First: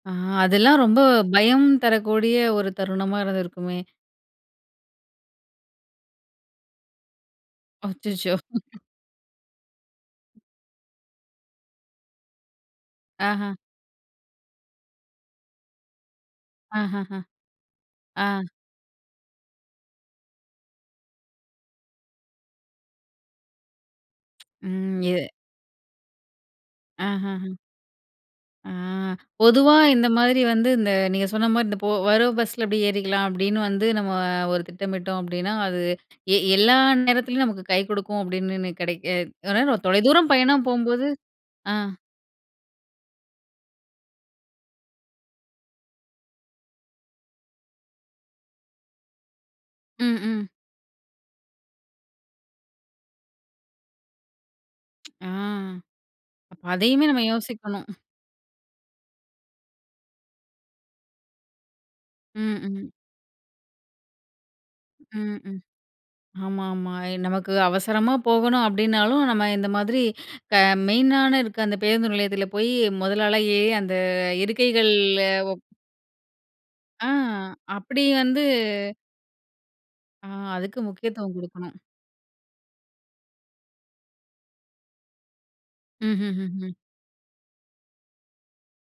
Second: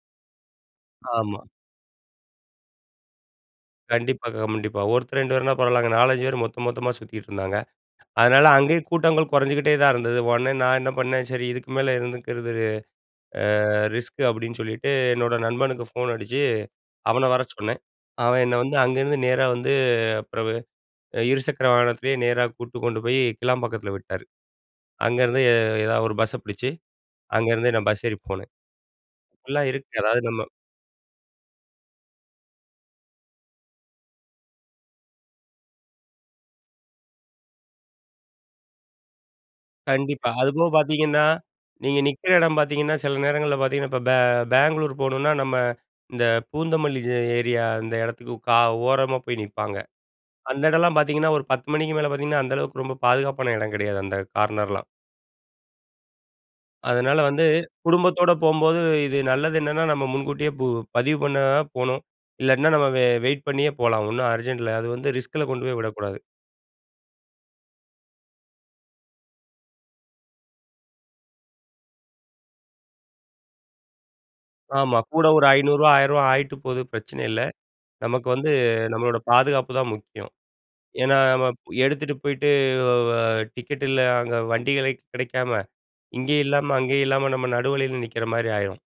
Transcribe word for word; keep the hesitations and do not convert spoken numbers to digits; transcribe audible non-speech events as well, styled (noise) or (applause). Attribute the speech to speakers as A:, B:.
A: ஆ அதெல்லாம் ரொம்ப
B: ஆமா.
A: பயம் தரக்கூடிய ஒரு தருணமா இருந்திருக்குமே!
B: கண்டிப்பா, கண்டிப்பா. ஒருத்தர், ரெண்டு பேர்னா பரவாயில்லங்க. நாலஞ்சு பேர் மொத்தம், மொத்தமா சுத்திட்டு இருந்தாங்க.
A: அச்சச்சோ!
B: அதனால அங்கயே
A: (snorts)
B: கூட்டங்கள் கொறைஞ்சுகிட்டே தான் இருந்தது. உடனே நான் என்ன பண்ணேன் "சரி, இதுக்கு மேல இருந்துக்கிறது
A: ஆஹா!
B: அ ரிஸ்க்" அப்பிடின்னு சொல்லிட்டு, என்னோட நண்பனுக்கு ஃபோன் அடிச்சு
A: ஆஹஹ!
B: அவன வர சொன்னேன்.
A: ஆ.
B: அவன் என்ன வந்து அங்கருந்து நேரா வந்து பிறவு அ இருசக்கர வாகனத்திலேயே நேரா கூட்டு கொண்டு போய் கிளாம்பாக்கத்தில விட்டாரு.
A: ம். இது
B: அங்கேருந்து எ எதாவது ஒரு பஸ்ஸ பிடிச்சு
A: ஆஹஹ.
B: அங்கேருந்து நான் பஸ் ஏறி போனேன்.
A: ஆ
B: எல்லாம்
A: பொதுவா
B: இருக்கு.
A: இந்த
B: அதாவது நம்ம
A: மாதிரி வந்து இந்த நீங்க சொன்னமாரி, இந்த போ வர்ற பஸ்ல இப்படி ஏறிக்கலாம். அப்பிடின்னு வந்து நம்ம ஒரு திட்டமிட்டோம் அப்பிடின்னா, அது எ எல்லா நேரத்துலயும் நமக்கு கை கொடுக்கும் அப்பிடினுன்னு ,கிடைக்க அ
B: கண்டிப்பா.
A: தொலைதூரம்
B: அது
A: பயணம்
B: போக
A: போம்போது
B: பார்த்தீங்கன்னா,
A: ஆ.
B: நீங்க நிக்கிற எடம் பார்த்தீங்கன்னா, சில நேரங்கள்ல பார்த்தீங்கன்னா, இப்ப பெ பெங்களூர் போணுனா நம்ம இந்த பூந்தமல்லி ஏ ஏரியா அந்த எடத்துக்கு க ஓரமா போய் நிப்பாங்க
A: ம், ம்.
B: அந்த எடல்லாம் பார்த்தீங்கன்னா, ஒரு பத்து மணிக்கு மேலே பார்த்தீங்கன்னா அந்த அளவுக்கு ரொம்ப பாதுகாப்பான எடம் கெடையாது அந்த கார்னர்லாம்.
A: ஆ. அதையுமே
B: அதனால
A: நம்ம
B: வந்து
A: யோசிக்கணும்.
B: குடும்பத்தோட போம்போது இது நல்லது என்னென்னா, நம்ம முன்கூட்டியே பு பதிவு பண்ண போணும்.
A: ம்,
B: இல்லாட்டின்னா நம்ம
A: ம்.
B: வெ வெயிட் பண்ணியே போலாம். ஒன்னும் அர்ஜென்ட் இல்ல. அது வந்து
A: ம்
B: ரிஸ்க்ல
A: ம்.
B: கொண்டு போய் விடக்கூடாது.
A: ஆமா ஆமா. அ நமக்கு அவசரமா போகணும் அப்பிடினாலும் நம்ம இந்த மாதிரி க மெயினான இருக்க அந்த பேருந்து நிலையத்தில போய் முதல் ஆளா ஏறி அந்த
B: ஆமா.
A: இருக்கைகள்ல
B: கூட ஒரு ஐநூறு ரூபாய், ஆயிரம் ரூபாய் ஆயிட்டு போது
A: ஆ
B: பிரச்சனை இல்ல.
A: அப்பிடி
B: நமக்கு
A: வந்து
B: வந்து நம்மளோட பாதுகாப்பு தான்
A: ஆ
B: முக்கியம்.
A: அதுக்கு
B: ஏன்னா
A: முக்கியத்துவம்
B: நம்ம
A: கொடுக்கணும்.
B: எடுத்துட்டு போயிட்டு அ வ டிக்கெட் இல்ல அங்க வண்டிகளே கெடைக்காம,
A: ம், ம்,
B: இங்கேயும்
A: ம், ம்.
B: இல்லாம அங்கேயும் இல்லாம நம்ம நடுவழியில நிக்கிறமாரி ஆயிரும்.